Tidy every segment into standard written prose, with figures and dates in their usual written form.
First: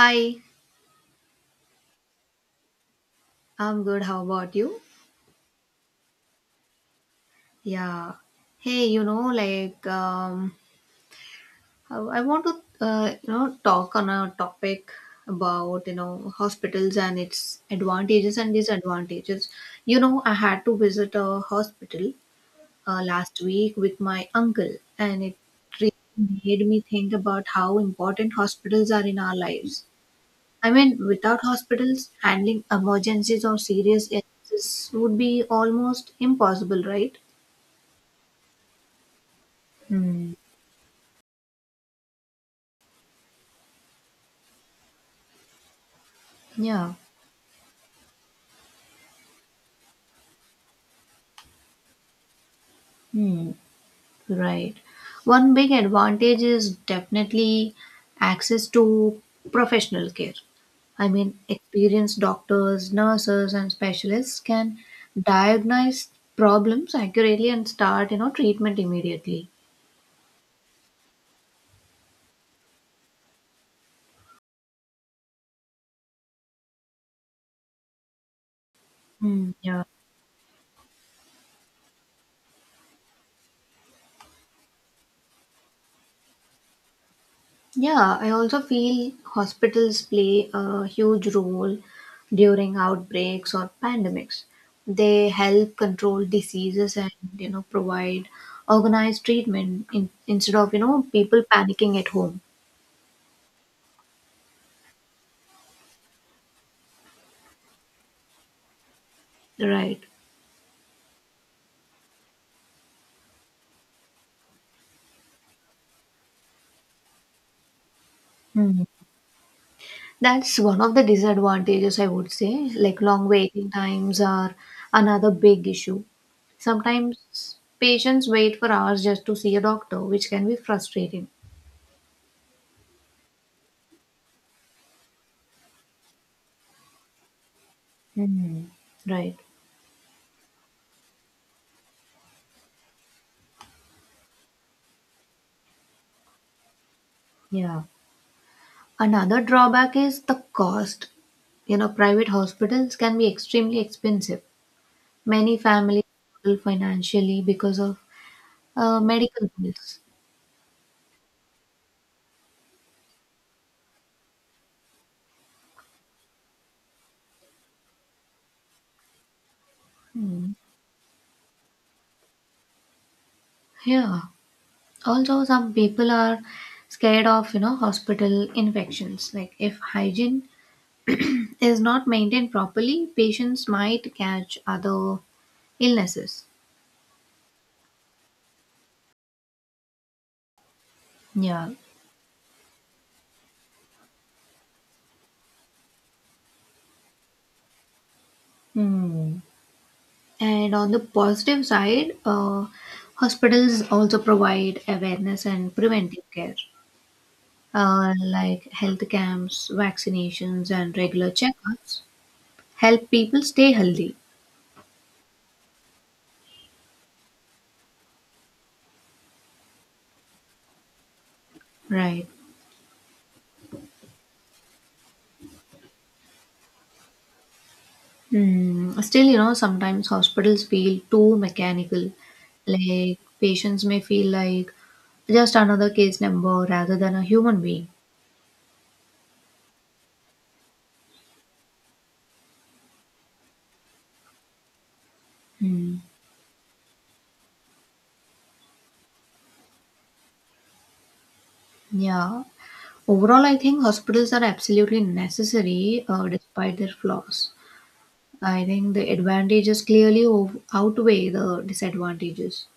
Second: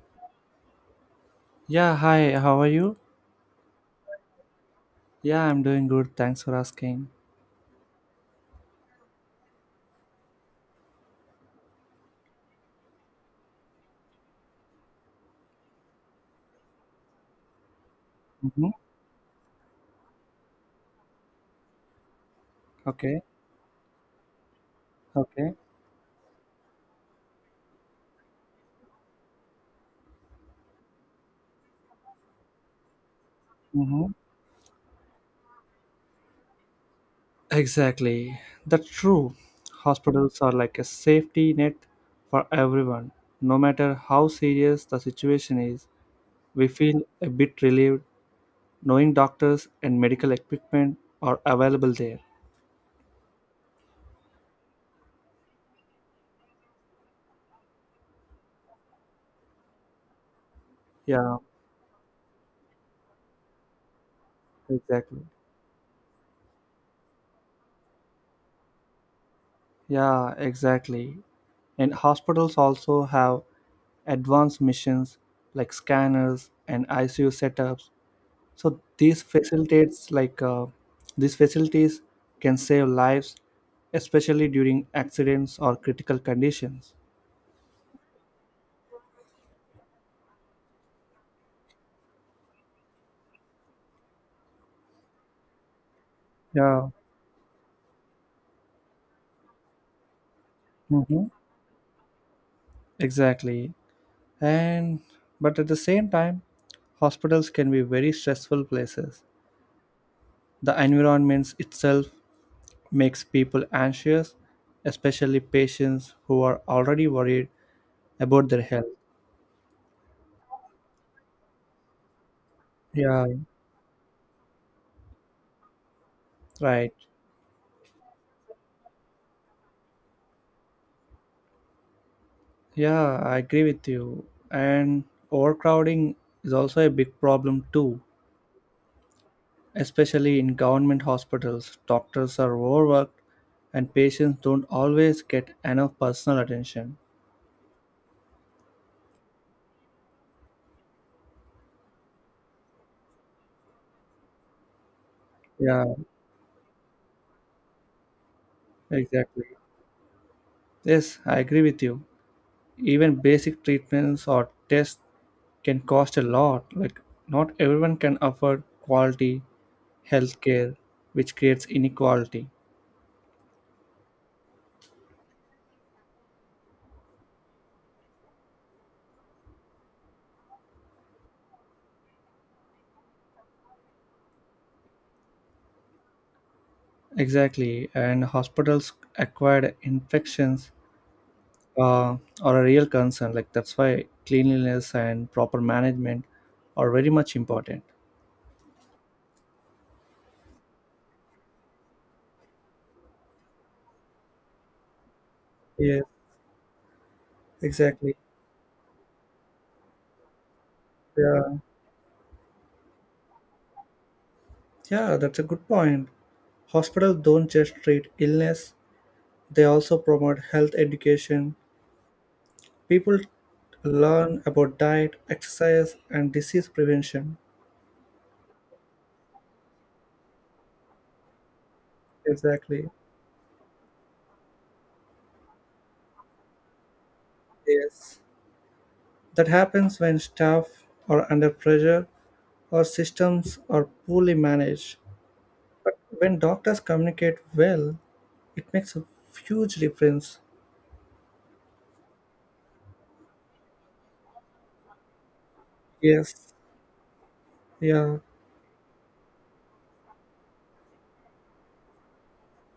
Hi, Yeah, hi, how are you? I'm good. How about you? Yeah, I'm doing good. Thanks for asking. Yeah. Hey, you know, like, I want to, talk on a topic about, hospitals and its advantages and Mm-hmm. disadvantages. You know, I had to visit a hospital Okay, last week with my uncle, and it okay. really made me think about how important hospitals are in our lives. I mean, without hospitals, handling emergencies or serious Mm-hmm. illnesses would be almost impossible, right? Exactly. That's true. Hmm. Hospitals are like a safety net for everyone. No matter how serious the situation is, we Yeah, feel a bit relieved knowing doctors and medical equipment are available there. hmm, right. One big advantage is definitely access to professional care. I Yeah, mean, experienced doctors, nurses, and specialists can exactly. diagnose problems accurately and start, treatment immediately. Yeah, exactly. And hospitals also have advanced missions like scanners and ICU setups, so these Hmm. Yeah, facilitates like these facilities can save lives, especially during accidents or critical conditions. yeah, I also feel hospitals play a huge role during outbreaks or pandemics. They help control Yeah. diseases and provide organized treatment in, instead of Hmm. people panicking at home. Exactly. And but at the same time, hospitals can be very stressful places. Right. The environment itself makes people anxious, especially patients who are already worried about their Hmm. health. That's one of the disadvantages I would say. Like Yeah. long waiting times are another big issue. Right. Sometimes patients wait for hours just to see a doctor, which can be frustrating. Yeah, I agree with you. And overcrowding is also a big problem too, Hmm. Right. especially in government hospitals. Doctors are overworked and patients don't always get enough personal attention. Yeah. Another drawback is the cost. You know, private hospitals can be extremely expensive. Many Yeah, families struggle financially because of exactly. medical bills. Yes, I agree with you. Even basic treatments or tests can cost a lot. Like, not everyone can afford quality Hmm. healthcare, which creates inequality. Yeah. Also, some people are scared of, hospital infections. Like if hygiene is not maintained properly, patients might catch other illnesses. Exactly, and hospitals acquired infections Yeah. Are a real concern. Like, that's why cleanliness and proper management are very much important. Hmm. And on the positive side, hospitals also provide awareness and Yes, preventive care, exactly. Like health camps, vaccinations, and regular Yeah, checkups help people stay healthy. yeah, that's a good point. Hospitals don't just treat illness, they also promote health education. Right. People learn about diet, exercise, and disease prevention. Hmm. Still, sometimes hospitals feel too mechanical. Exactly. Like patients may feel like just another case number rather than a human being. Yes. That happens when staff are under pressure or systems are poorly managed. Hmm. When doctors communicate well, it makes a huge difference. Yeah. Overall, I think hospitals are absolutely necessary Yes, despite their flaws. yeah, I think the advantages clearly outweigh the disadvantages.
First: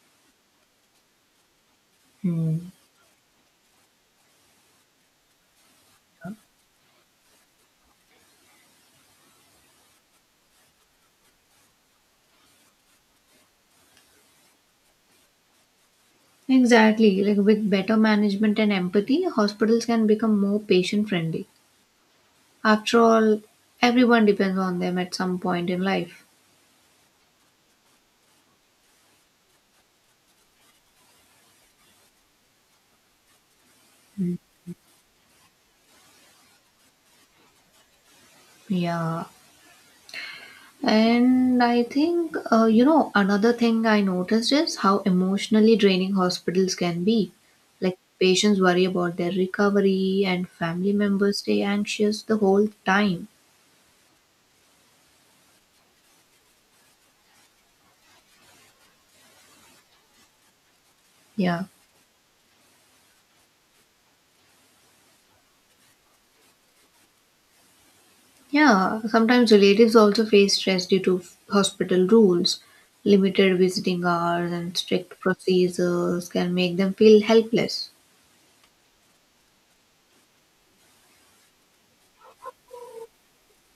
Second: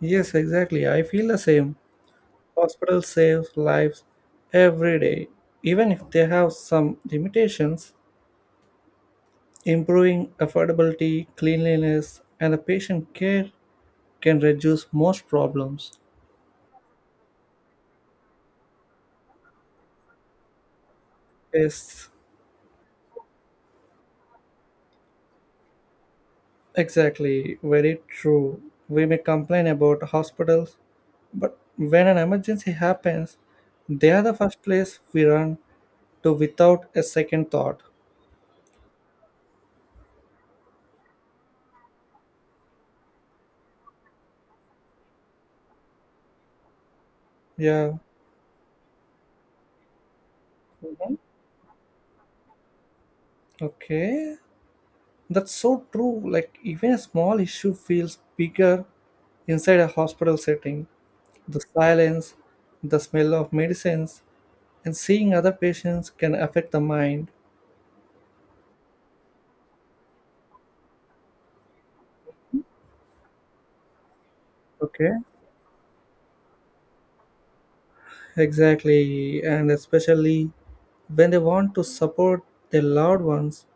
yes, exactly. I feel the same. Hmm. Hospitals save lives every day, even if they have some limitations. Improving affordability, cleanliness, and the patient care can reduce most problems. Exactly. Like with better management and empathy, hospitals can become more patient friendly. Yes, After all, everyone depends on them at some point in life. exactly. Very true. We may complain about hospitals, but when an emergency happens, they are the Hmm. first place we run to without a second thought. Yeah. And I think, another thing I noticed is how emotionally draining hospitals can be. Yeah, Like, patients worry about their recovery, and family members stay anxious the whole time. okay. That's so true. Like, even a small issue feels bigger inside a hospital setting. The Yeah. silence, the smell of medicines, and seeing other patients can affect the mind. Yeah, sometimes relatives also face stress due to hospital rules. Limited visiting hours and Okay. strict procedures can make them feel helpless. Exactly. And especially when they want to support their loved ones,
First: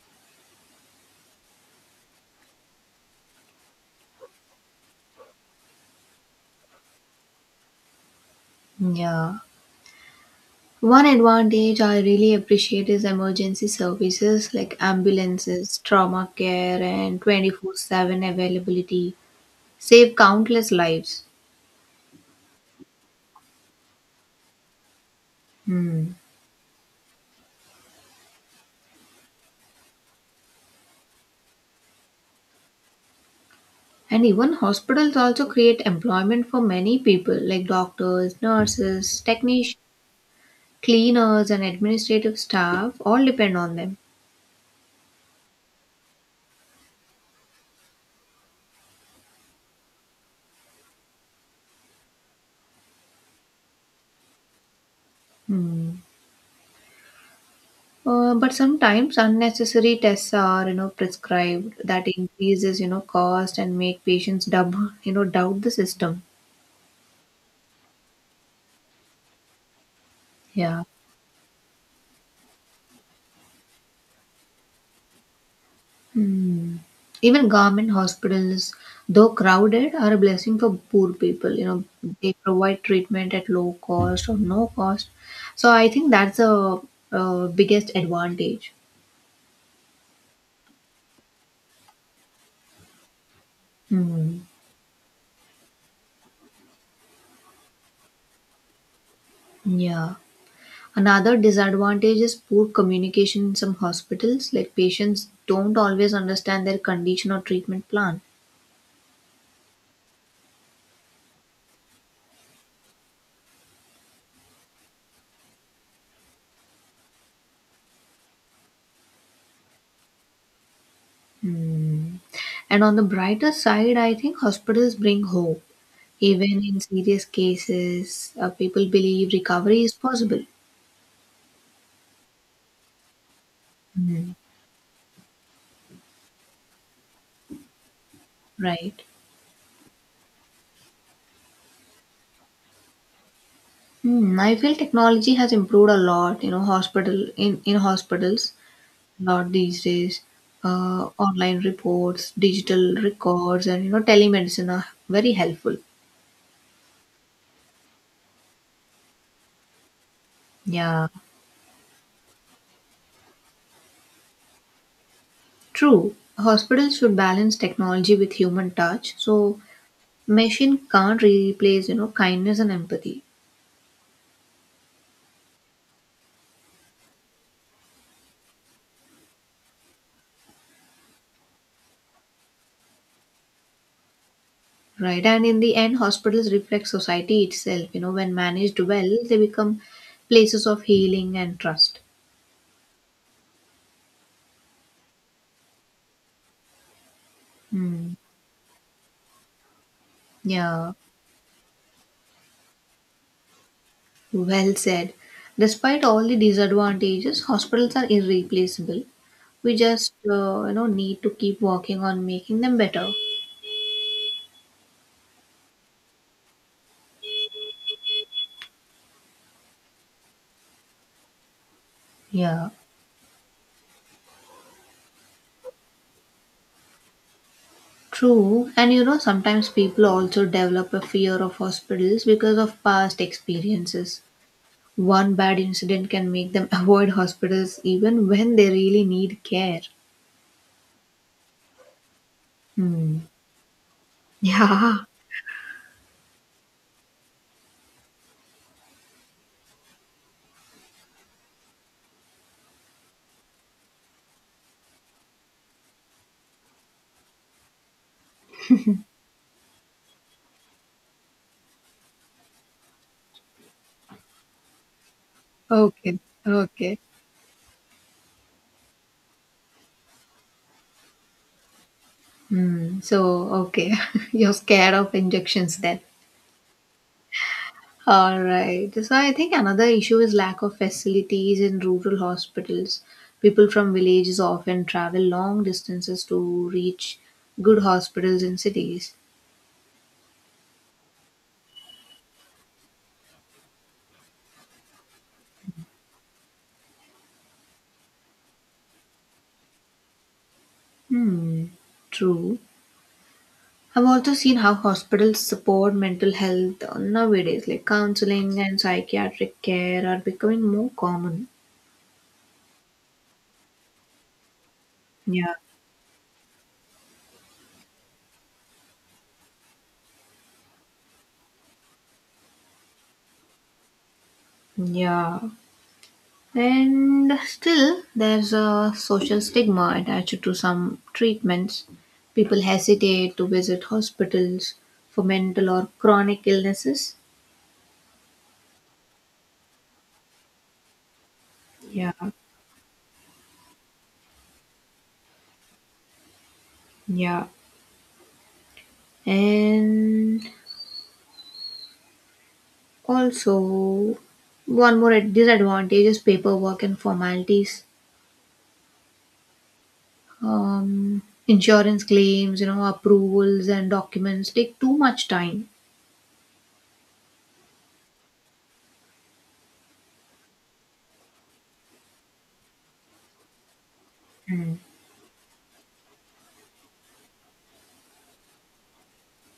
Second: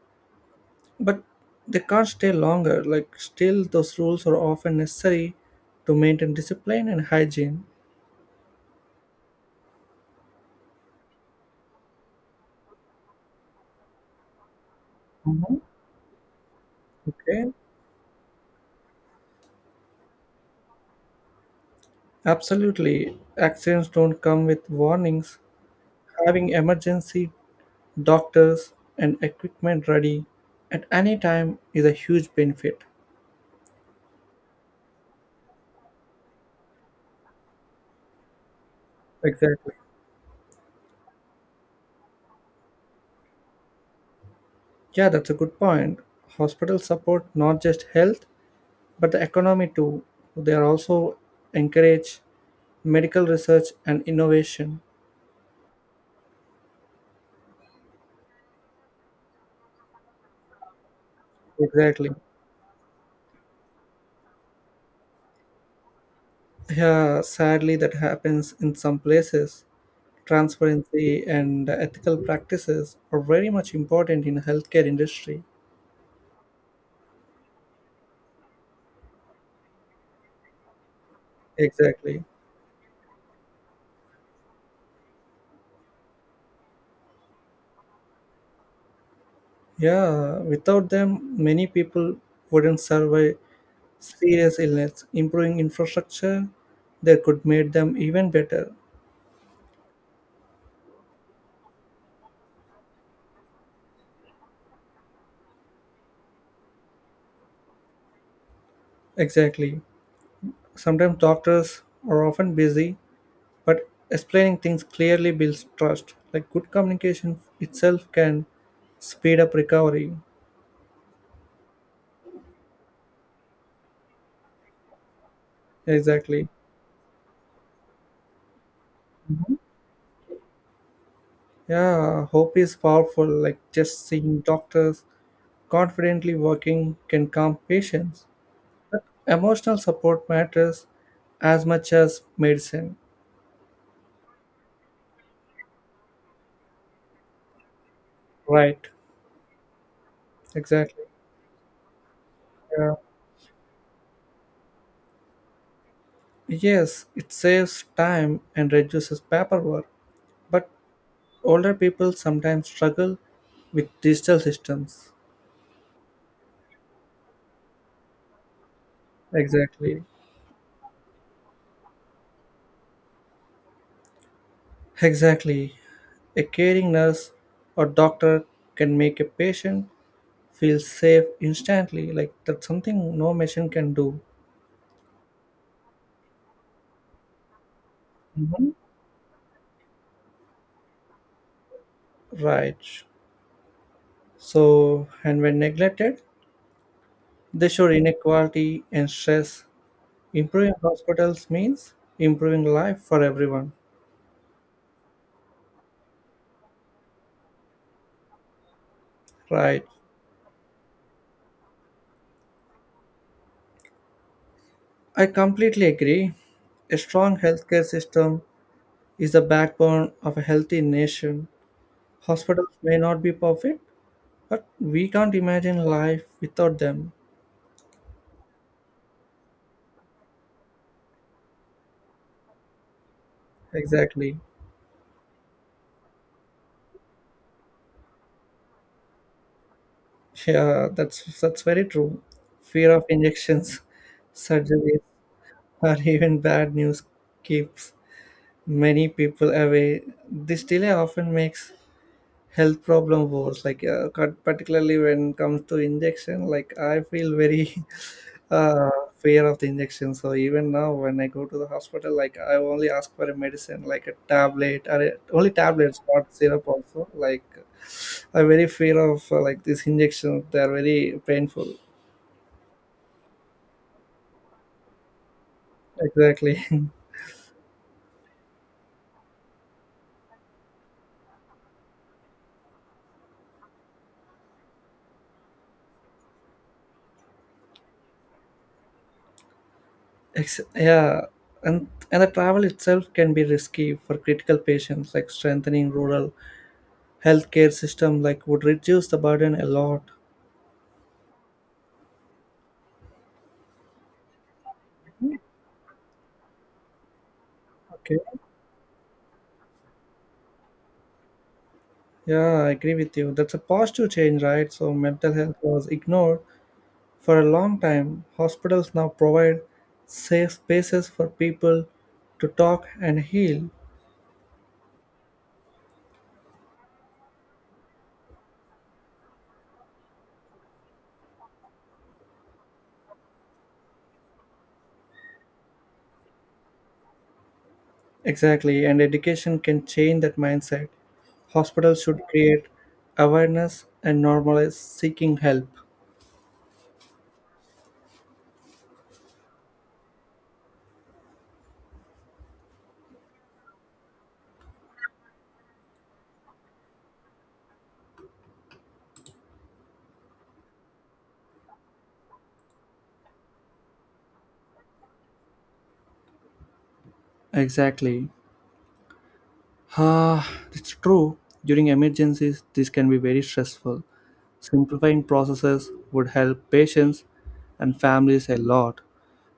but they can't stay longer. Like, still, those rules are often necessary to maintain discipline and hygiene. Yeah. One advantage I really appreciate is emergency services like Mhm. ambulances, trauma care, and Okay, 24/7 availability save countless lives. absolutely. Accidents don't come with warnings. Hmm. Having emergency doctors and equipment ready at any time is a huge benefit. And even hospitals also create employment for many people like doctors, nurses, Exactly. technicians, cleaners and administrative staff all depend on them. Yeah, that's a good point. Hospitals support not just health, but the economy too. They are also encourage medical research and innovation. Hmm. But sometimes unnecessary tests are prescribed that Exactly. increases cost and make patients dub you know doubt the system. Yeah, sadly, that happens in some places. Yeah. Transparency and ethical practices are very much important in healthcare industry. Hmm. Even government hospitals, though crowded, are a blessing for poor people. You know, Exactly. they provide treatment at low cost or no cost. So I think that's a, biggest advantage. Yeah, without them, many people wouldn't survive Hmm. serious illness. Improving infrastructure that could make them even better. Yeah. Another disadvantage is poor communication in some hospitals, like patients don't always understand their condition or treatment plan. Exactly. Sometimes doctors are often busy, but explaining things clearly builds trust. Like, good communication itself can speed up recovery. Hmm. And on the brighter side, I think hospitals bring hope. Exactly. Even in serious cases, people believe recovery is possible. Yeah, hope is powerful. Like, just Hmm. seeing doctors confidently working can calm patients. Right. Emotional support matters as much as medicine. Hmm. I feel technology has improved a lot. You know, hospital in hospitals Right. a lot these days. Exactly. Online reports, Yeah. digital records, and telemedicine are very helpful. Yes, it saves time and reduces paperwork. But Yeah, older people sometimes struggle with digital systems. true. Hospitals should balance technology with human touch. So Exactly. machine can't replace, kindness and empathy. Exactly. A caring nurse or doctor can make a patient feels safe instantly, like that's something no machine can do. Right. And in the end, hospitals reflect society itself. You know, when Mhm. managed well, they become places of healing and trust. Right. So, and when neglected, they show Hmm. inequality and stress. Improving Yeah, hospitals means improving life for everyone. well said. Despite all the disadvantages, hospitals are irreplaceable. We Right. just, need to keep working on making them better. I completely agree. A strong healthcare system is the backbone of a healthy nation. Yeah. Hospitals may not be perfect, but we can't imagine life without them. True, and sometimes people also develop a fear of hospitals because of past experiences. Exactly. One bad incident can make them avoid hospitals even when they really need care. Yeah, that's very true. Fear of Hmm. injections, surgeries, Yeah. or even bad news keeps many people away. This delay often makes health problem worse. Like, particularly when it comes to injection, like I feel very uh, fear of the injection. So even now, when I go to the hospital, like I only ask for a medicine, like a tablet, or only tablets, Okay. not syrup. Okay. Also, like I very fear of like this injection. They are very painful. Hmm. So, okay. You're scared of injections then. Exactly. All right. So, I think another issue is lack of facilities in rural hospitals. People from villages often travel long distances to reach good hospitals in cities. Yeah, and the travel itself can be risky for critical patients. Like, strengthening rural healthcare system, like, would reduce the burden a lot. Hmm, true. I've also seen how hospitals support mental health nowadays, like Okay. counseling and psychiatric care are becoming more common. Yeah, I agree with you. That's a positive change, right? So mental Yeah, health was ignored for a long time. Hospitals now provide safe spaces for people to talk and heal. yeah. And still, there's a social stigma attached to some treatments. People hesitate to visit hospitals for mental or chronic illnesses. Exactly, and education can change that mindset. Hospitals Yeah, should create awareness and normalize seeking help. yeah. And also, one more disadvantage is paperwork and formalities. Um, insurance claims, approvals and documents take too much time. Exactly. Ah, it's true. During emergencies, this can be very stressful. Mm. Simplifying processes would help patients and families a lot.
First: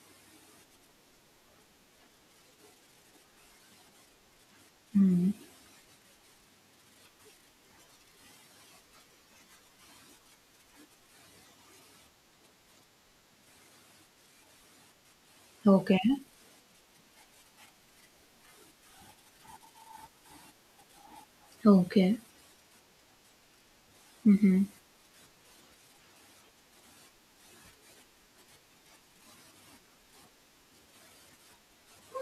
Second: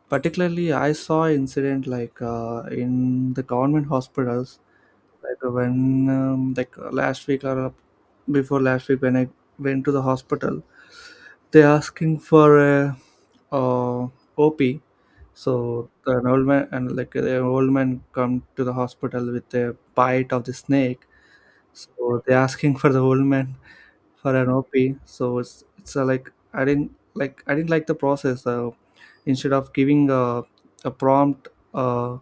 Particularly, I saw incident in the government hospitals, Mm. like when like last week or before last week when I went to the hospital. They're asking for a uh, OP, so Okay. The old man come to the hospital with a bite of the snake. Okay. So they're asking for the old man for an Mm-hmm. OP. So it's I didn't like the process. Instead of giving a prompt uh,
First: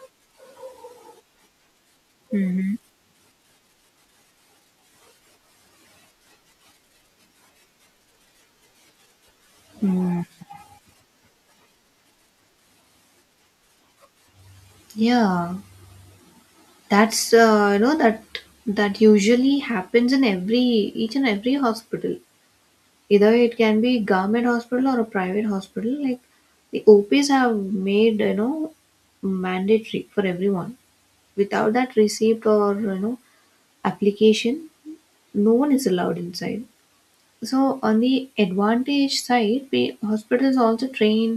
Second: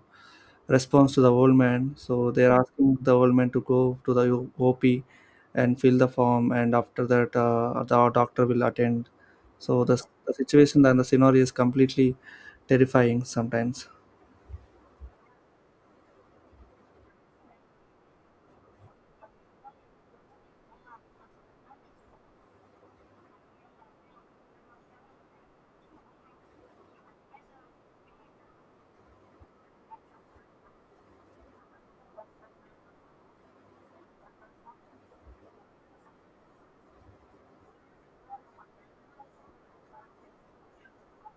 response to the old man, so they're Mm-hmm. asking the old man to go to the OP and fill the form, and after that the doctor will attend. So the, Mm. the situation and the scenario is completely terrifying sometimes. Yeah. That's that usually happens in every each and every hospital. Either it can be government hospital or a private hospital. Like the OPs have made mandatory for everyone, without that receipt or application no one is allowed inside. So on the advantage side, we hospitals also train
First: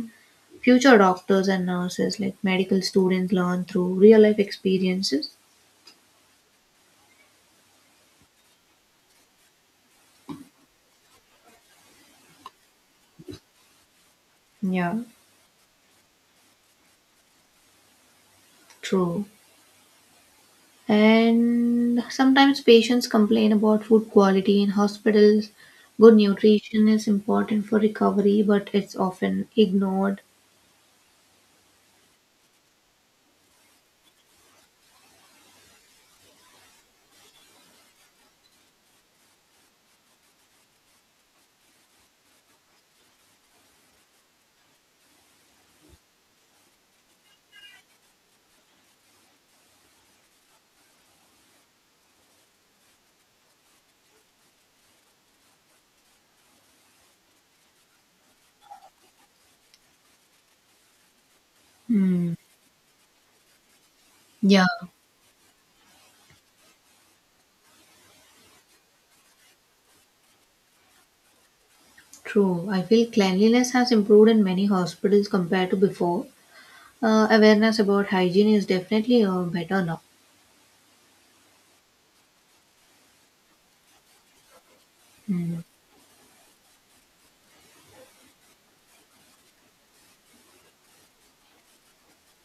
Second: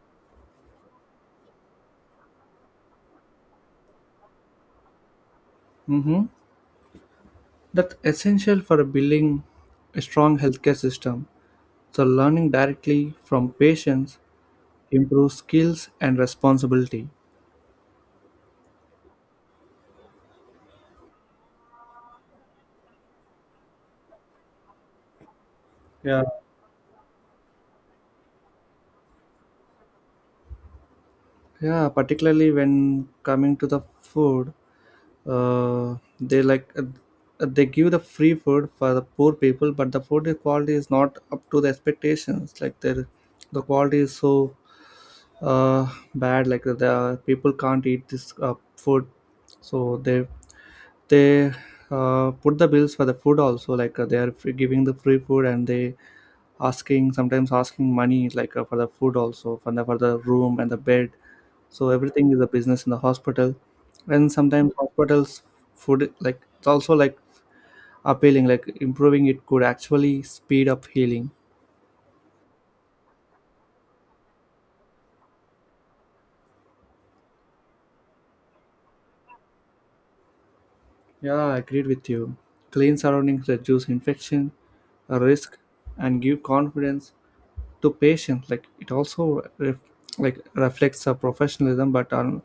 future doctors and nurses, like medical students learn through real life experiences. Mm-hmm. That's essential for building a strong healthcare system. So learning directly from patients Yeah, improve skills and responsibility. true. And sometimes patients complain about food quality in hospitals. Good Yeah. nutrition is important for recovery, but it's often ignored. Yeah, particularly when coming to the food uh, they like uh, they give the free food for the poor people, but the food quality is not up to the expectations. Like, the quality is so uh, bad. Like, the people can't eat this food. So they put the bills for the food also, like they are free, giving the free food, and they asking, sometimes asking money, like for the food also for the room and the bed. So everything Hmm. is a business in the hospital. And Yeah. sometimes hospitals food, like it's also like appealing, like, improving it could actually speed up healing. True. I feel cleanliness has improved in many hospitals compared to before. Awareness about hygiene is definitely better now. Yeah, I agreed with you. Clean surroundings reduce infection risk Hmm. and give confidence to patients, like it also like reflects a professionalism. but on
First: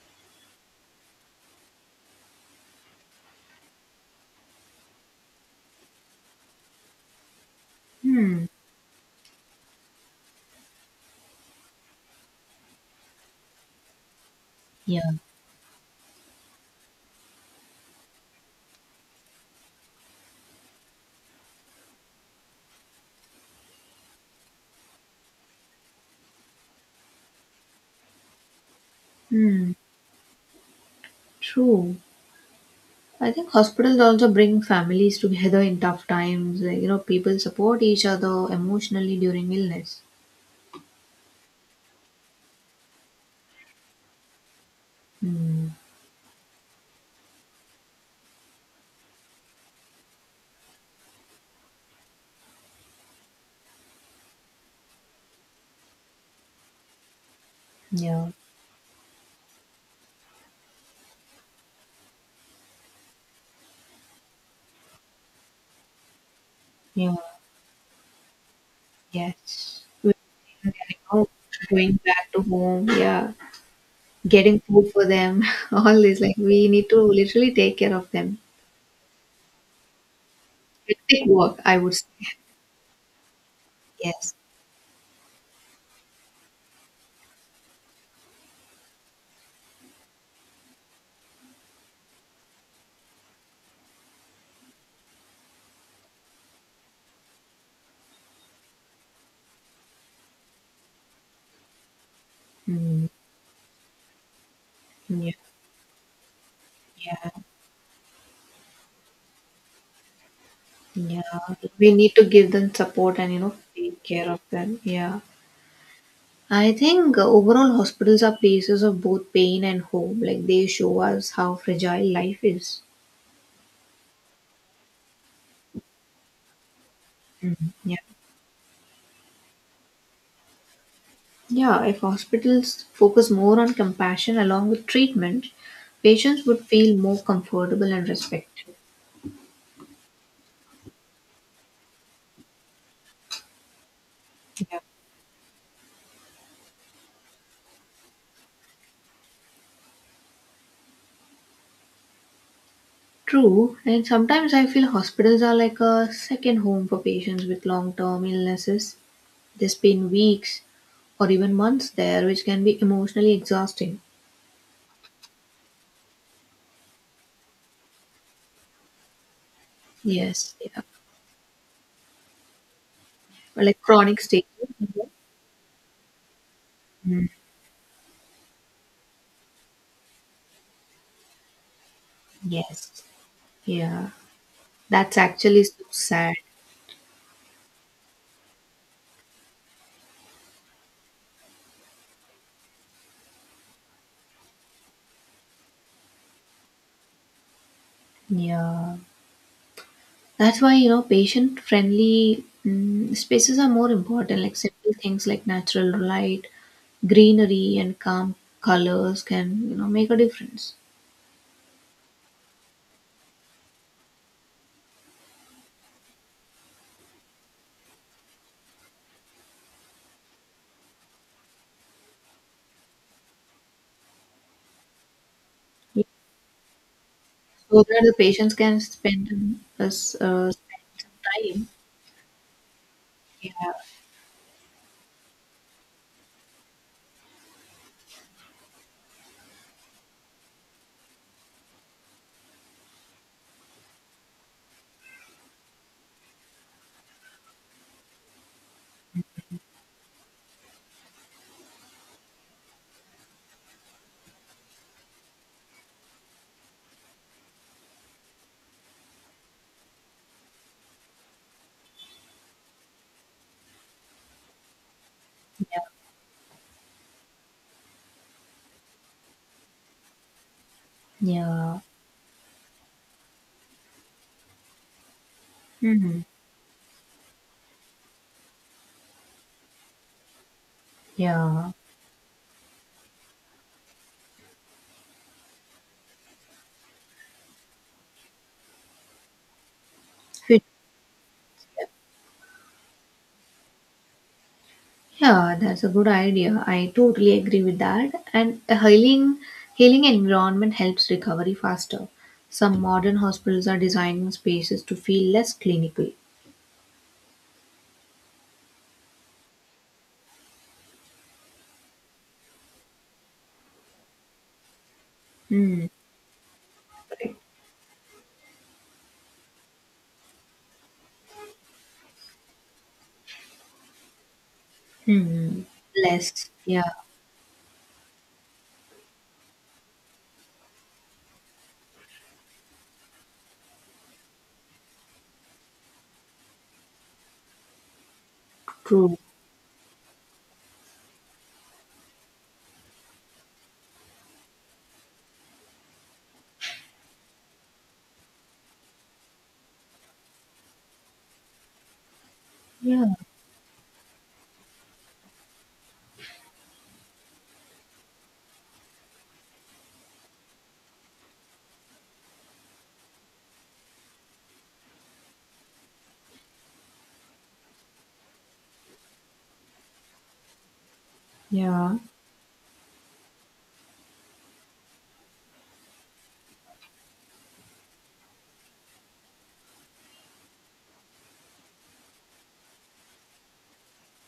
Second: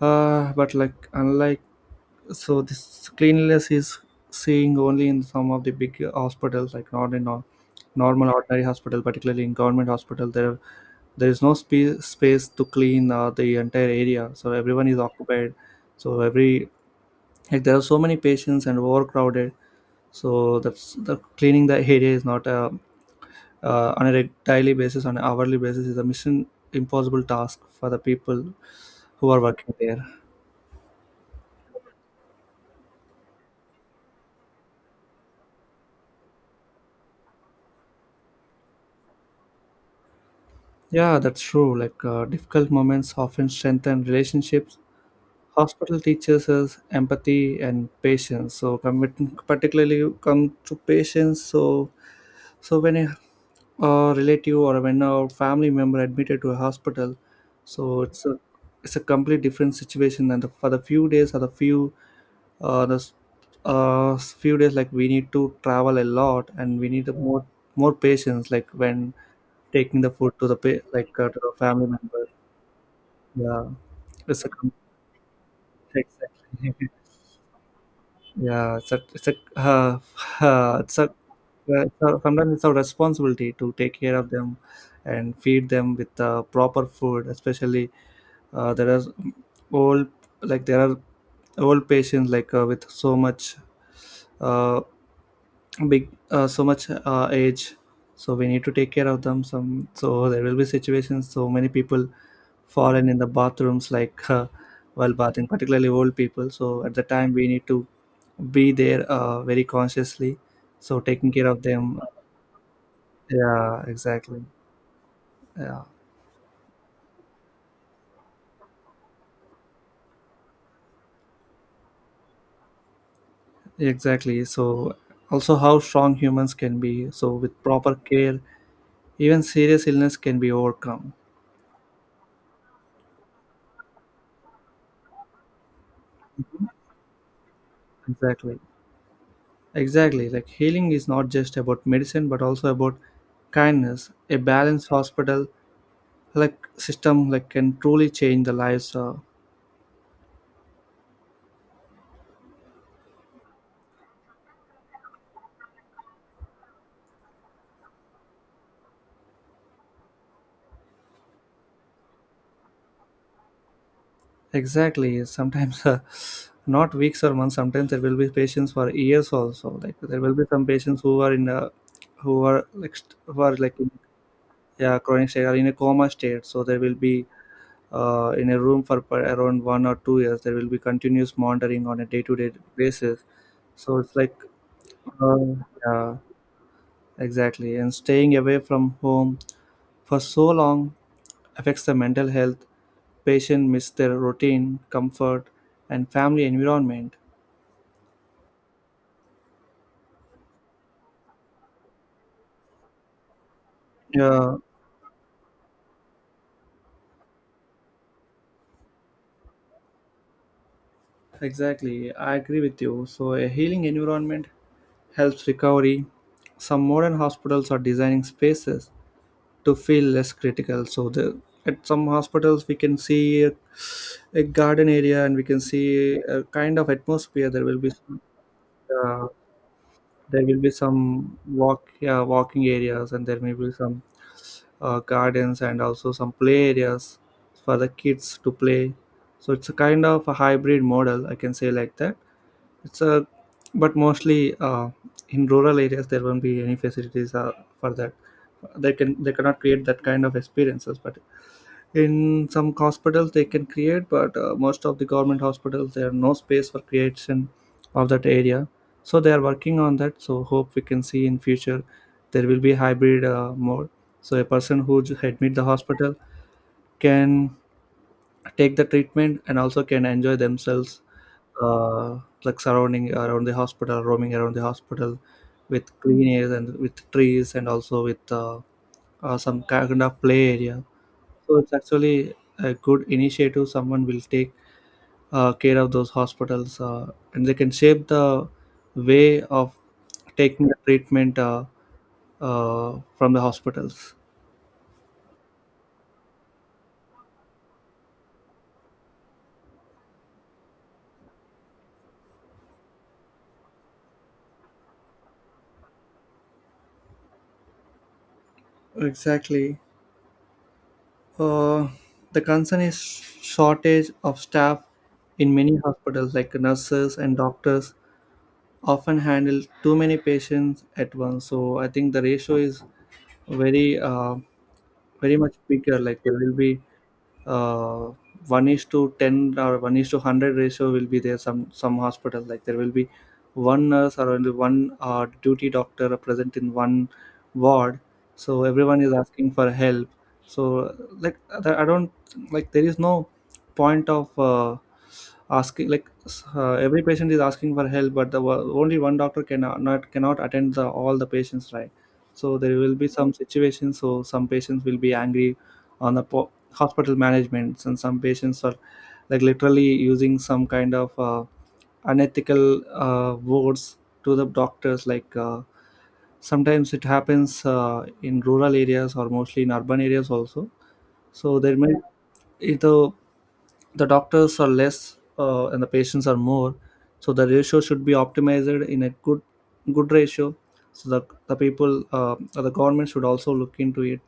uh, but like, unlike, so this cleanliness is seeing only in some of the big hospitals, like not in a normal Hmm. ordinary hospital, particularly in government hospital. There is no space to clean the entire area, so everyone is Yeah. occupied. So every like there are so many patients and overcrowded, so that's, the cleaning the area is not a on a daily basis on an hourly basis, is a mission impossible task for the people who are Hmm. working there. True. I think hospitals also bring families together in tough times. Like, people support each other emotionally during illness. Yeah, that's true. Like, difficult moments often strengthen relationships. Hmm. Hospital teaches us empathy and patience. So particularly you come to patients. So when a relative, or when a family member admitted to a hospital, so it's Yeah. a it's a complete different situation. And for the few days or the few uh, the s- few days, like, we need to travel a lot, and we need a Yeah. more patience. Like, when Yes. taking the food you know, to the family going members. back to home. Yeah. Yeah, it's a Getting com- food for them. All this. Like, we exactly. need to literally take care of them. Yeah, it's a Hectic work, I would say. Sometimes it's our responsibility to take care of Yes. them and feed them with proper food. Especially, uh, there are old there are old patients, like with so much uh, big so much age, so we need to take care of them some so there will be situations, so many people fallen Mm, in the bathrooms, like while yeah, bathing, particularly old people, so at the yeah, time we need to be there very consciously, so taking yeah. care of We them. need to give them support and, Yeah, take care of exactly. them. Yeah. Yeah, I think overall hospitals are places of both pain and hope. Like they show us how fragile life is. exactly. So, also how strong humans can be, so with Mhm. proper Yeah. care even serious illness can be overcome. Yeah. If hospitals focus more on compassion along with treatment, patients would feel more comfortable and Exactly. respected. Exactly. Like, healing is not just about medicine, but also about kindness. A balanced hospital like system, like, can truly change the lives. True, and sometimes I feel hospitals are like a second home for patients with long term illnesses. They spend weeks or even months there, which can be emotionally exhausting. Exactly. Sometimes not weeks or months. Sometimes there will be patients for years also. Like, there will be Yes, some yeah. patients who are in a who are like who are Or like like chronic stages. yeah, chronic state or in a coma state. So there will be Mm, in a room for around 1 or 2 years. There will be continuous monitoring on a day-to-day yes, basis. So yeah. it's like, That's uh, actually so yeah. sad. Exactly. And staying away from home for so long affects the mental health. Patients miss their routine, comfort, and family environment. Yeah. That's why, patient friendly spaces are more important, like Yeah, simple things like natural light, greenery, and calm colors can, make a difference. exactly. I agree with you. So, a healing environment helps recovery. Some modern hospitals are designing spaces to feel less critical. So, at some hospitals, we can see a garden area, and we can see a kind of atmosphere. There will So be that the patients can uh, spend some time. Walking areas, and there Yeah, may be some gardens and also some play areas for the kids to play. So it's a kind of a hybrid model, I can say like that. It's a but mostly, in rural areas there won't be any facilities for that. They cannot create that kind of experiences, but in some hospitals they can create. But most of the government hospitals, there are no space for creation of that area. So they are working on that, so hope we can see in future there will be hybrid mode. So a person who admit the yeah, hospital can take the treatment and also can enjoy themselves, yeah. uh, like surrounding around the hospital, roaming around the hospital with Hmm. clean air and with trees and also with some kind of play area. So Yeah. it's actually a good initiative. Someone will take care of those hospitals, and they can shape the way of Fit- taking the treatment from the hospitals. Yeah, that's a good idea. I totally agree with that. And a healing environment helps recovery faster. Some modern hospitals are designing spaces to feel less clinical. Exactly. Uh, the concern is shortage of staff in many Hmm. hospitals, like nurses and Right. doctors often handle too many patients at once. So I think the ratio is very, very much Hmm. bigger. Like there Less. will be Yeah. uh, 1 is to 10 or 1 is to 100 ratio will be there. Some hospital, like there will be one nurse or only one duty doctor present in one ward. So everyone is True. asking for help. So, like, I don't, like there is no point of asking, like every patient is asking for help, but the only one doctor cannot attend the all the patients, right? So there will Yeah. be some situations, so some patients will be angry on the hospital management, and some patients are like literally using some kind of unethical words to the doctors, like sometimes it happens in rural areas or mostly in urban areas also. So there may Yeah. either the doctors are less and the patients are more. So the ratio should be optimized in a good ratio. So the people, the government should also look into it,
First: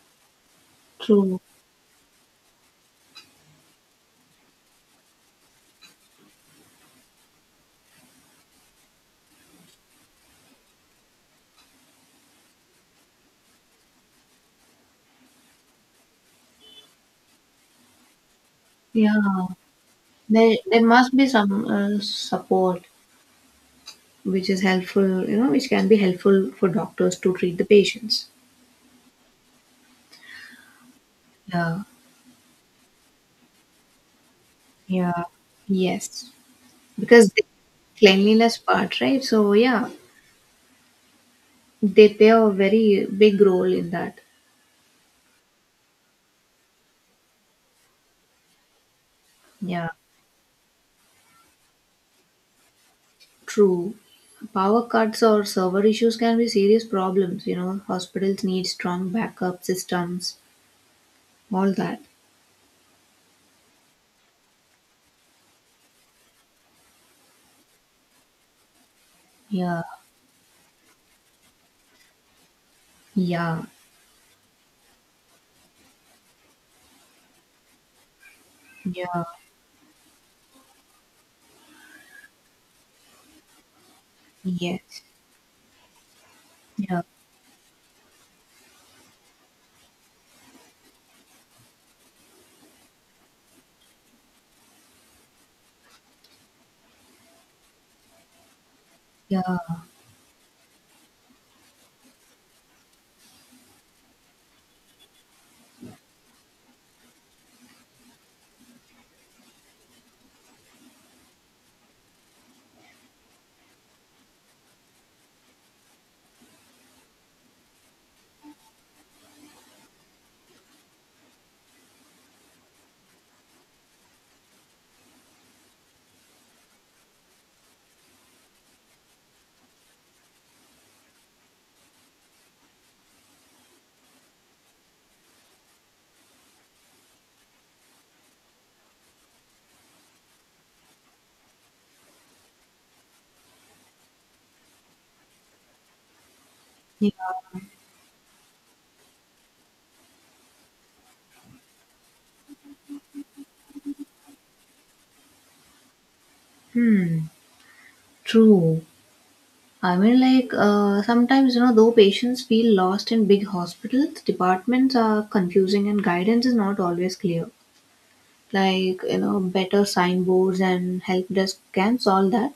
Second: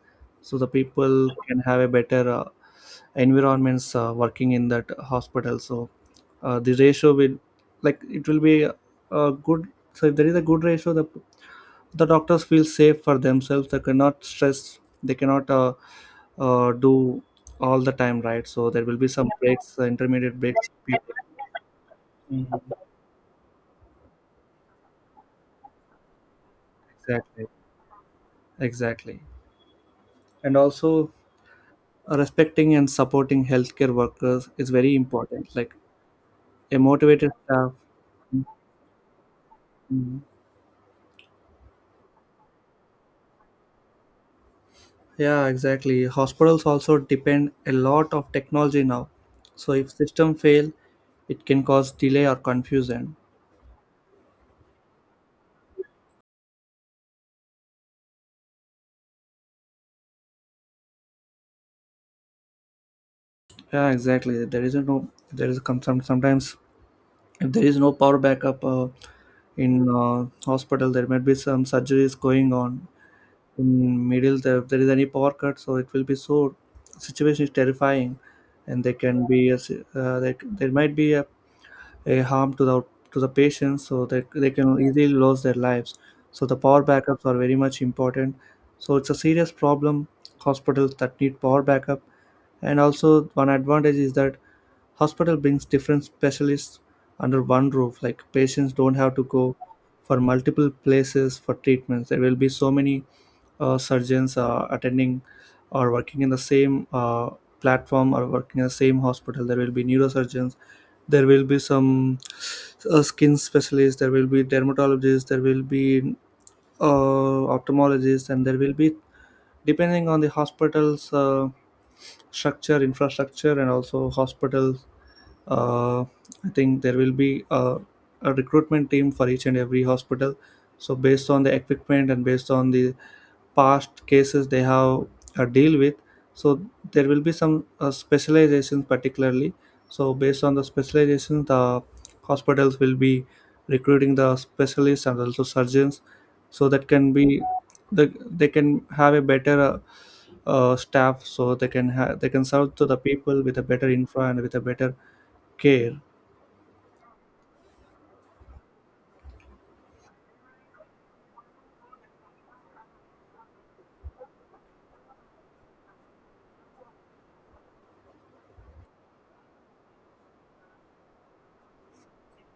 so the people True. can have a better environments working in that hospital. So the ratio will, like it will be a good. So if there is a good ratio, the doctors feel safe for themselves, they cannot stress, they cannot do all the time, right? So there will be some Yeah. breaks, intermediate There, breaks. there must be some Mhm. support which is helpful, which can be helpful for doctors to Exactly, treat the patients. exactly, and also Yeah. Respecting and supporting healthcare workers is very Yeah. important, like Yes, a motivated because the staff. cleanliness part, right? So yeah, Mhm. they play a very big role in that. Yeah, exactly, hospitals also depend a lot of technology now, so if Yeah. system fail, it can cause delay or confusion. True. Power cuts or server issues can be serious problems. Hospitals need strong backup systems, all that. Yeah, exactly. There is a some sometimes if there is no power backup in Yeah. Hospital, there might be some surgeries going on Yeah. in middle. If there is any power cut, so it will be so situation is terrifying, and there Yeah. can be a, there might be a harm to the patients so that they can Yes. easily lose their lives. So the power Yeah. backups are very much important. So it's a serious problem, hospitals that need power backup. And also one advantage is that hospital brings different specialists under one roof, like patients don't have to go Yeah. for multiple places for treatments. There will be so many surgeons attending or working in the same platform, or working in the same hospital. There will be neurosurgeons, there will be some skin specialists, there will be dermatologists, there will be ophthalmologists, and there will be, depending on the hospital's structure, infrastructure, and also hospitals, uh, I think there will be a recruitment team for each and every hospital. So based on the equipment and based on the past cases they have deal with, so there will be some specialization particularly. So based on the specialization, the hospitals will be recruiting the specialists and also surgeons. So that Yeah. can be the, they can have a better staff, so they they can serve to the people with a better infra and with a better care. Hmm. True. I mean, like, sometimes, though patients feel lost in big hospitals, departments are confusing and guidance is not always clear. Like, better signboards and help desk can solve that.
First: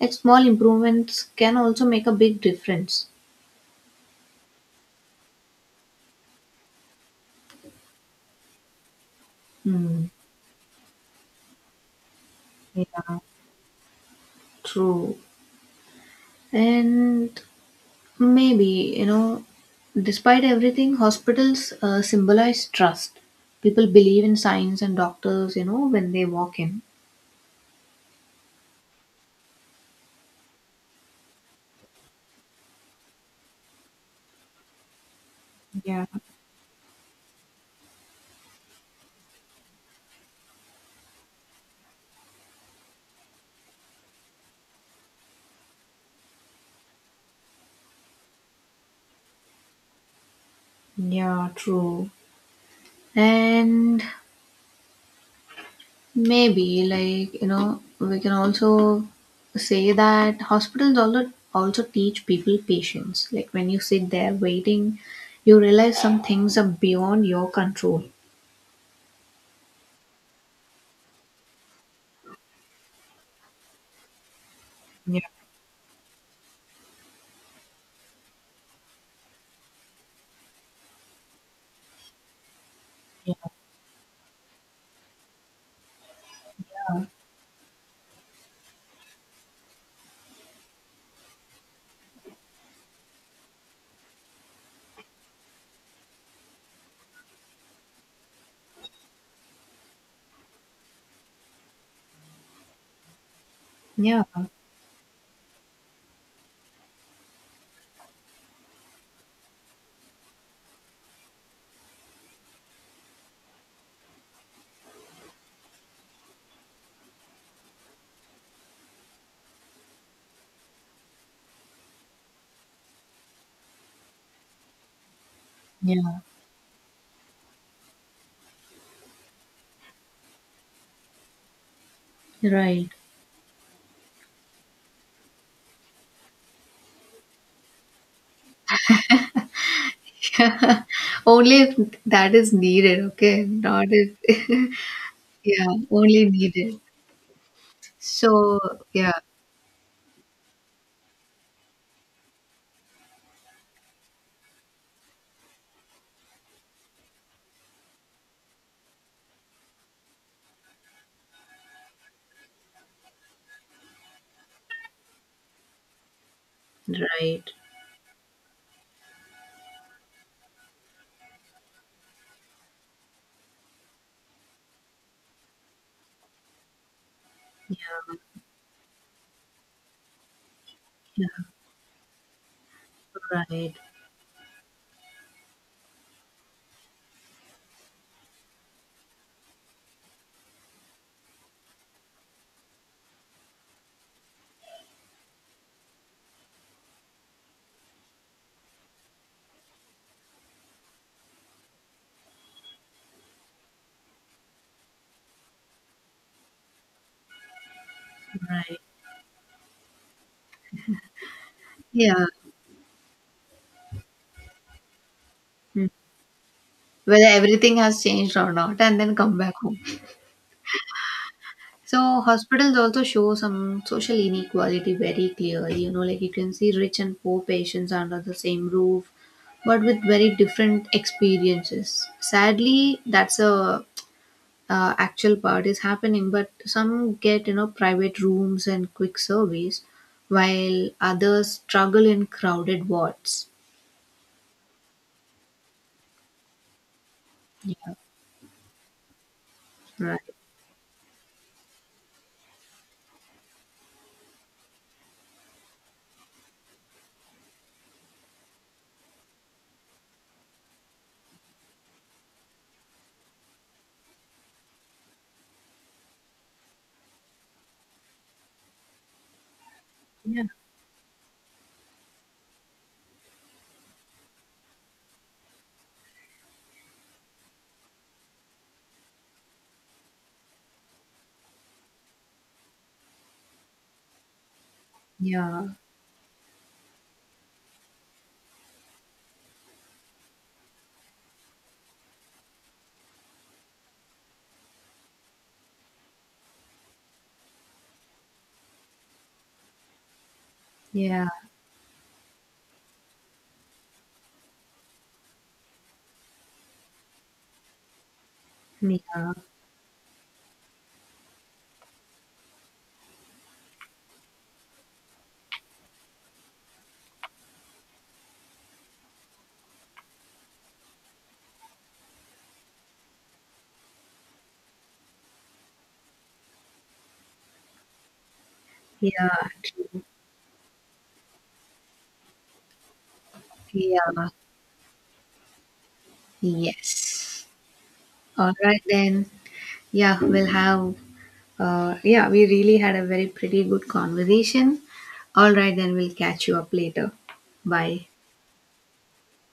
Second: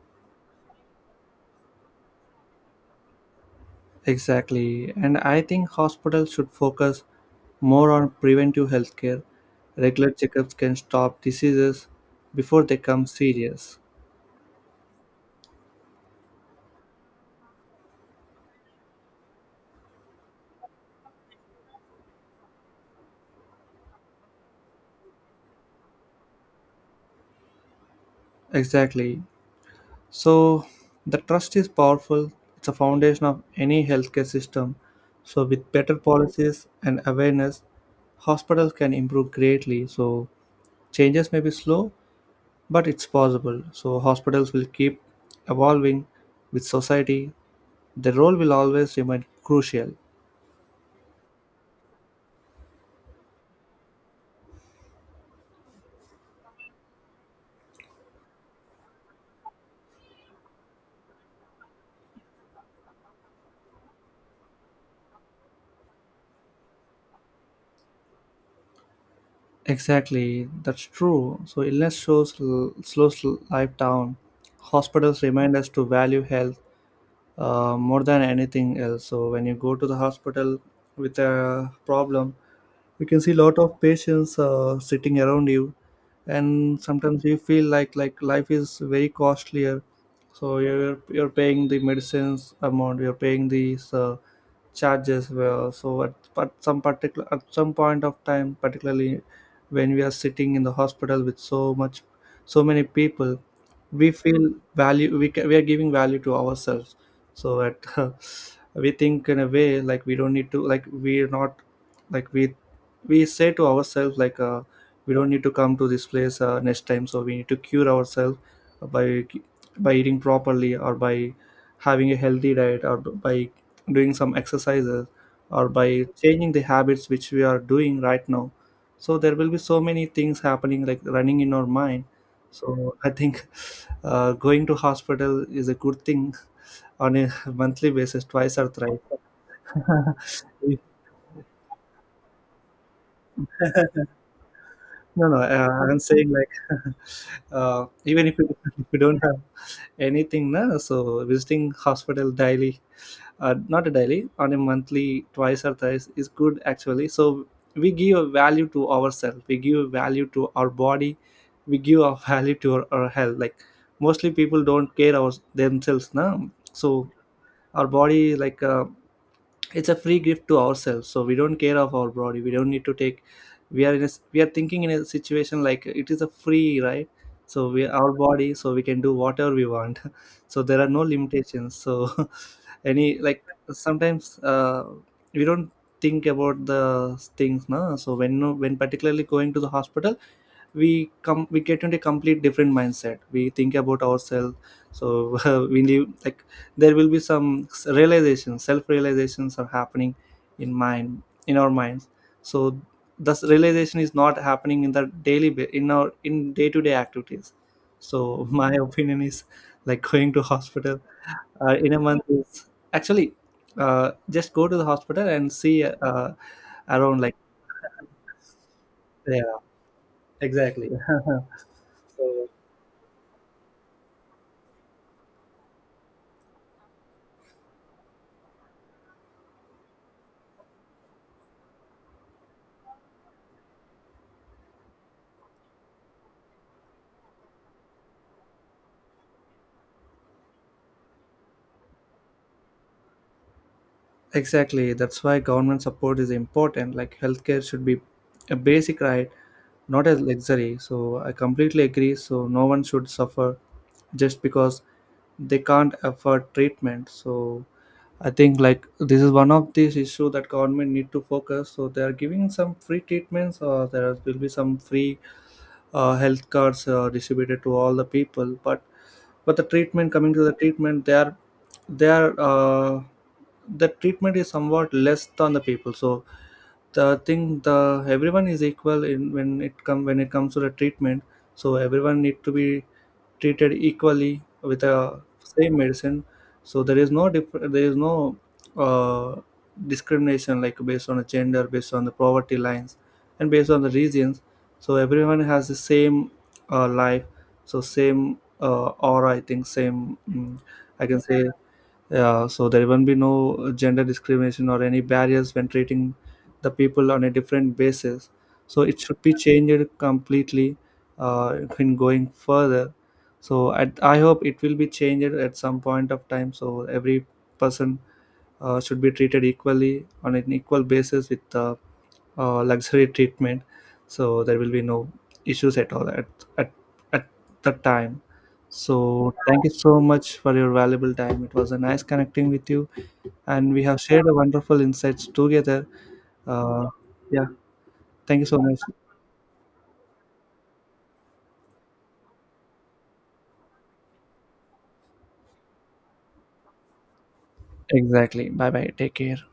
Like, small improvements can also make a big difference. Exactly. And I think hospitals should focus more on preventive healthcare. Hmm. Regular checkups can stop diseases before they become Yeah, serious. true. And maybe, you know, despite everything, hospitals symbolize trust. People believe in science and doctors, when they walk in. Exactly. So the trust is powerful. It's a foundation of any healthcare system. So with better Yeah. policies and awareness, hospitals can improve greatly. So changes may be slow, but it's possible. So hospitals will keep evolving with society. Their role will always remain crucial. Yeah, true. And maybe like, we can also say that hospitals also teach people patience. Like when you sit there waiting, you realize some things are beyond your control. Exactly, that's true. So illness slows life down. Hospitals Yeah, remind us to value health, more than anything else. So when you go to the hospital with a problem, you can see a lot of patients sitting around you, and sometimes you feel like life is very costlier, so you're paying the medicines amount, you're paying these charges well. So at some particular, at some point of time particularly when we are sitting in the hospital with so much, so many people, we yeah, feel value, we are giving value to ourselves. So at we think in a way like we don't need to, like we're not, like we say to ourselves like, we don't need to come to this place next time. So we need to cure ourselves uh, by by eating properly, or by having a healthy diet, or by doing some exercises, or by yeah, changing the habits which we are doing right now. So there will be so many things happening, like running in our mind. right. So I think going to hospital is a good thing on a monthly basis, twice or thrice. Only if that is needed, okay? Not if No, no, yeah, I'm only saying needed. like even if you, So if you yeah, don't have anything na, so visiting hospital daily, not a daily, on a monthly twice or thrice is good actually. So we give a value to ourselves, we give a value to our body, we give a value to our health. Like mostly people don't care themselves now. So right. our body, like, it's a free gift to ourselves, so we don't care of our body, we don't need to take. We are in a, we are thinking in a situation like it is a free right. So we our Yeah, body, so we can do whatever we want. So there are no yeah, limitations, so any like right, sometimes we don't think about the things, no. So when particularly going to the hospital, we come, we get into a complete different mindset, we think about ourselves. So we live like there will be some realization, self realizations are happening in mind, in our minds. So this realization is not happening in the daily in our in day to day activities. So my right. opinion is like going to hospital in a month Yeah. is actually, just go to the hospital and see Hmm. Around, Whether like everything has changed or not, and then come back yeah, home. exactly. So So hospitals also show some social inequality very clearly. You know, like you can see rich and poor patients under the same roof, but with very different experiences. Sadly, that's a actual part is happening, but some get private rooms and quick service, while others struggle in crowded wards. exactly, that's why government support is important. Like healthcare should Yeah. be a basic right, not a Right. luxury. So I completely agree. So no one should suffer just because they can't afford treatment. So I think like this is one of these issue that government need to focus. So they are giving some free treatments, or there will be some free health cards distributed to all the people. But the treatment coming to Yeah. the treatment they are they are uh, the treatment is somewhat less than the people. So the thing, the everyone is equal in, when it comes to the treatment, so everyone need to be treated equally with a Yeah. same medicine. So there is no there is no uh, discrimination like, based on the gender, based on the poverty lines, and based on the regions. So everyone has the same life, so same aura, I think, same I can Yeah. say. Yeah, so there won't be no gender discrimination or any barriers when treating the people on a different basis. So it should Yeah. be changed completely in going further. So I hope it will be changed at some point of time. So every person should be treated equally on an equal basis with luxury treatment. So there will be no issues at all at at, at that time. So Yeah. thank you so True. much for your valuable time, it was a nice connecting with you, and we have Yeah, shared a wonderful insights together. uh, yeah, yes. thank you All so much. right then. Yeah, we'll have yeah, we really had a very pretty good conversation. All right then, we'll catch you up later. Bye. Exactly, bye bye, take care.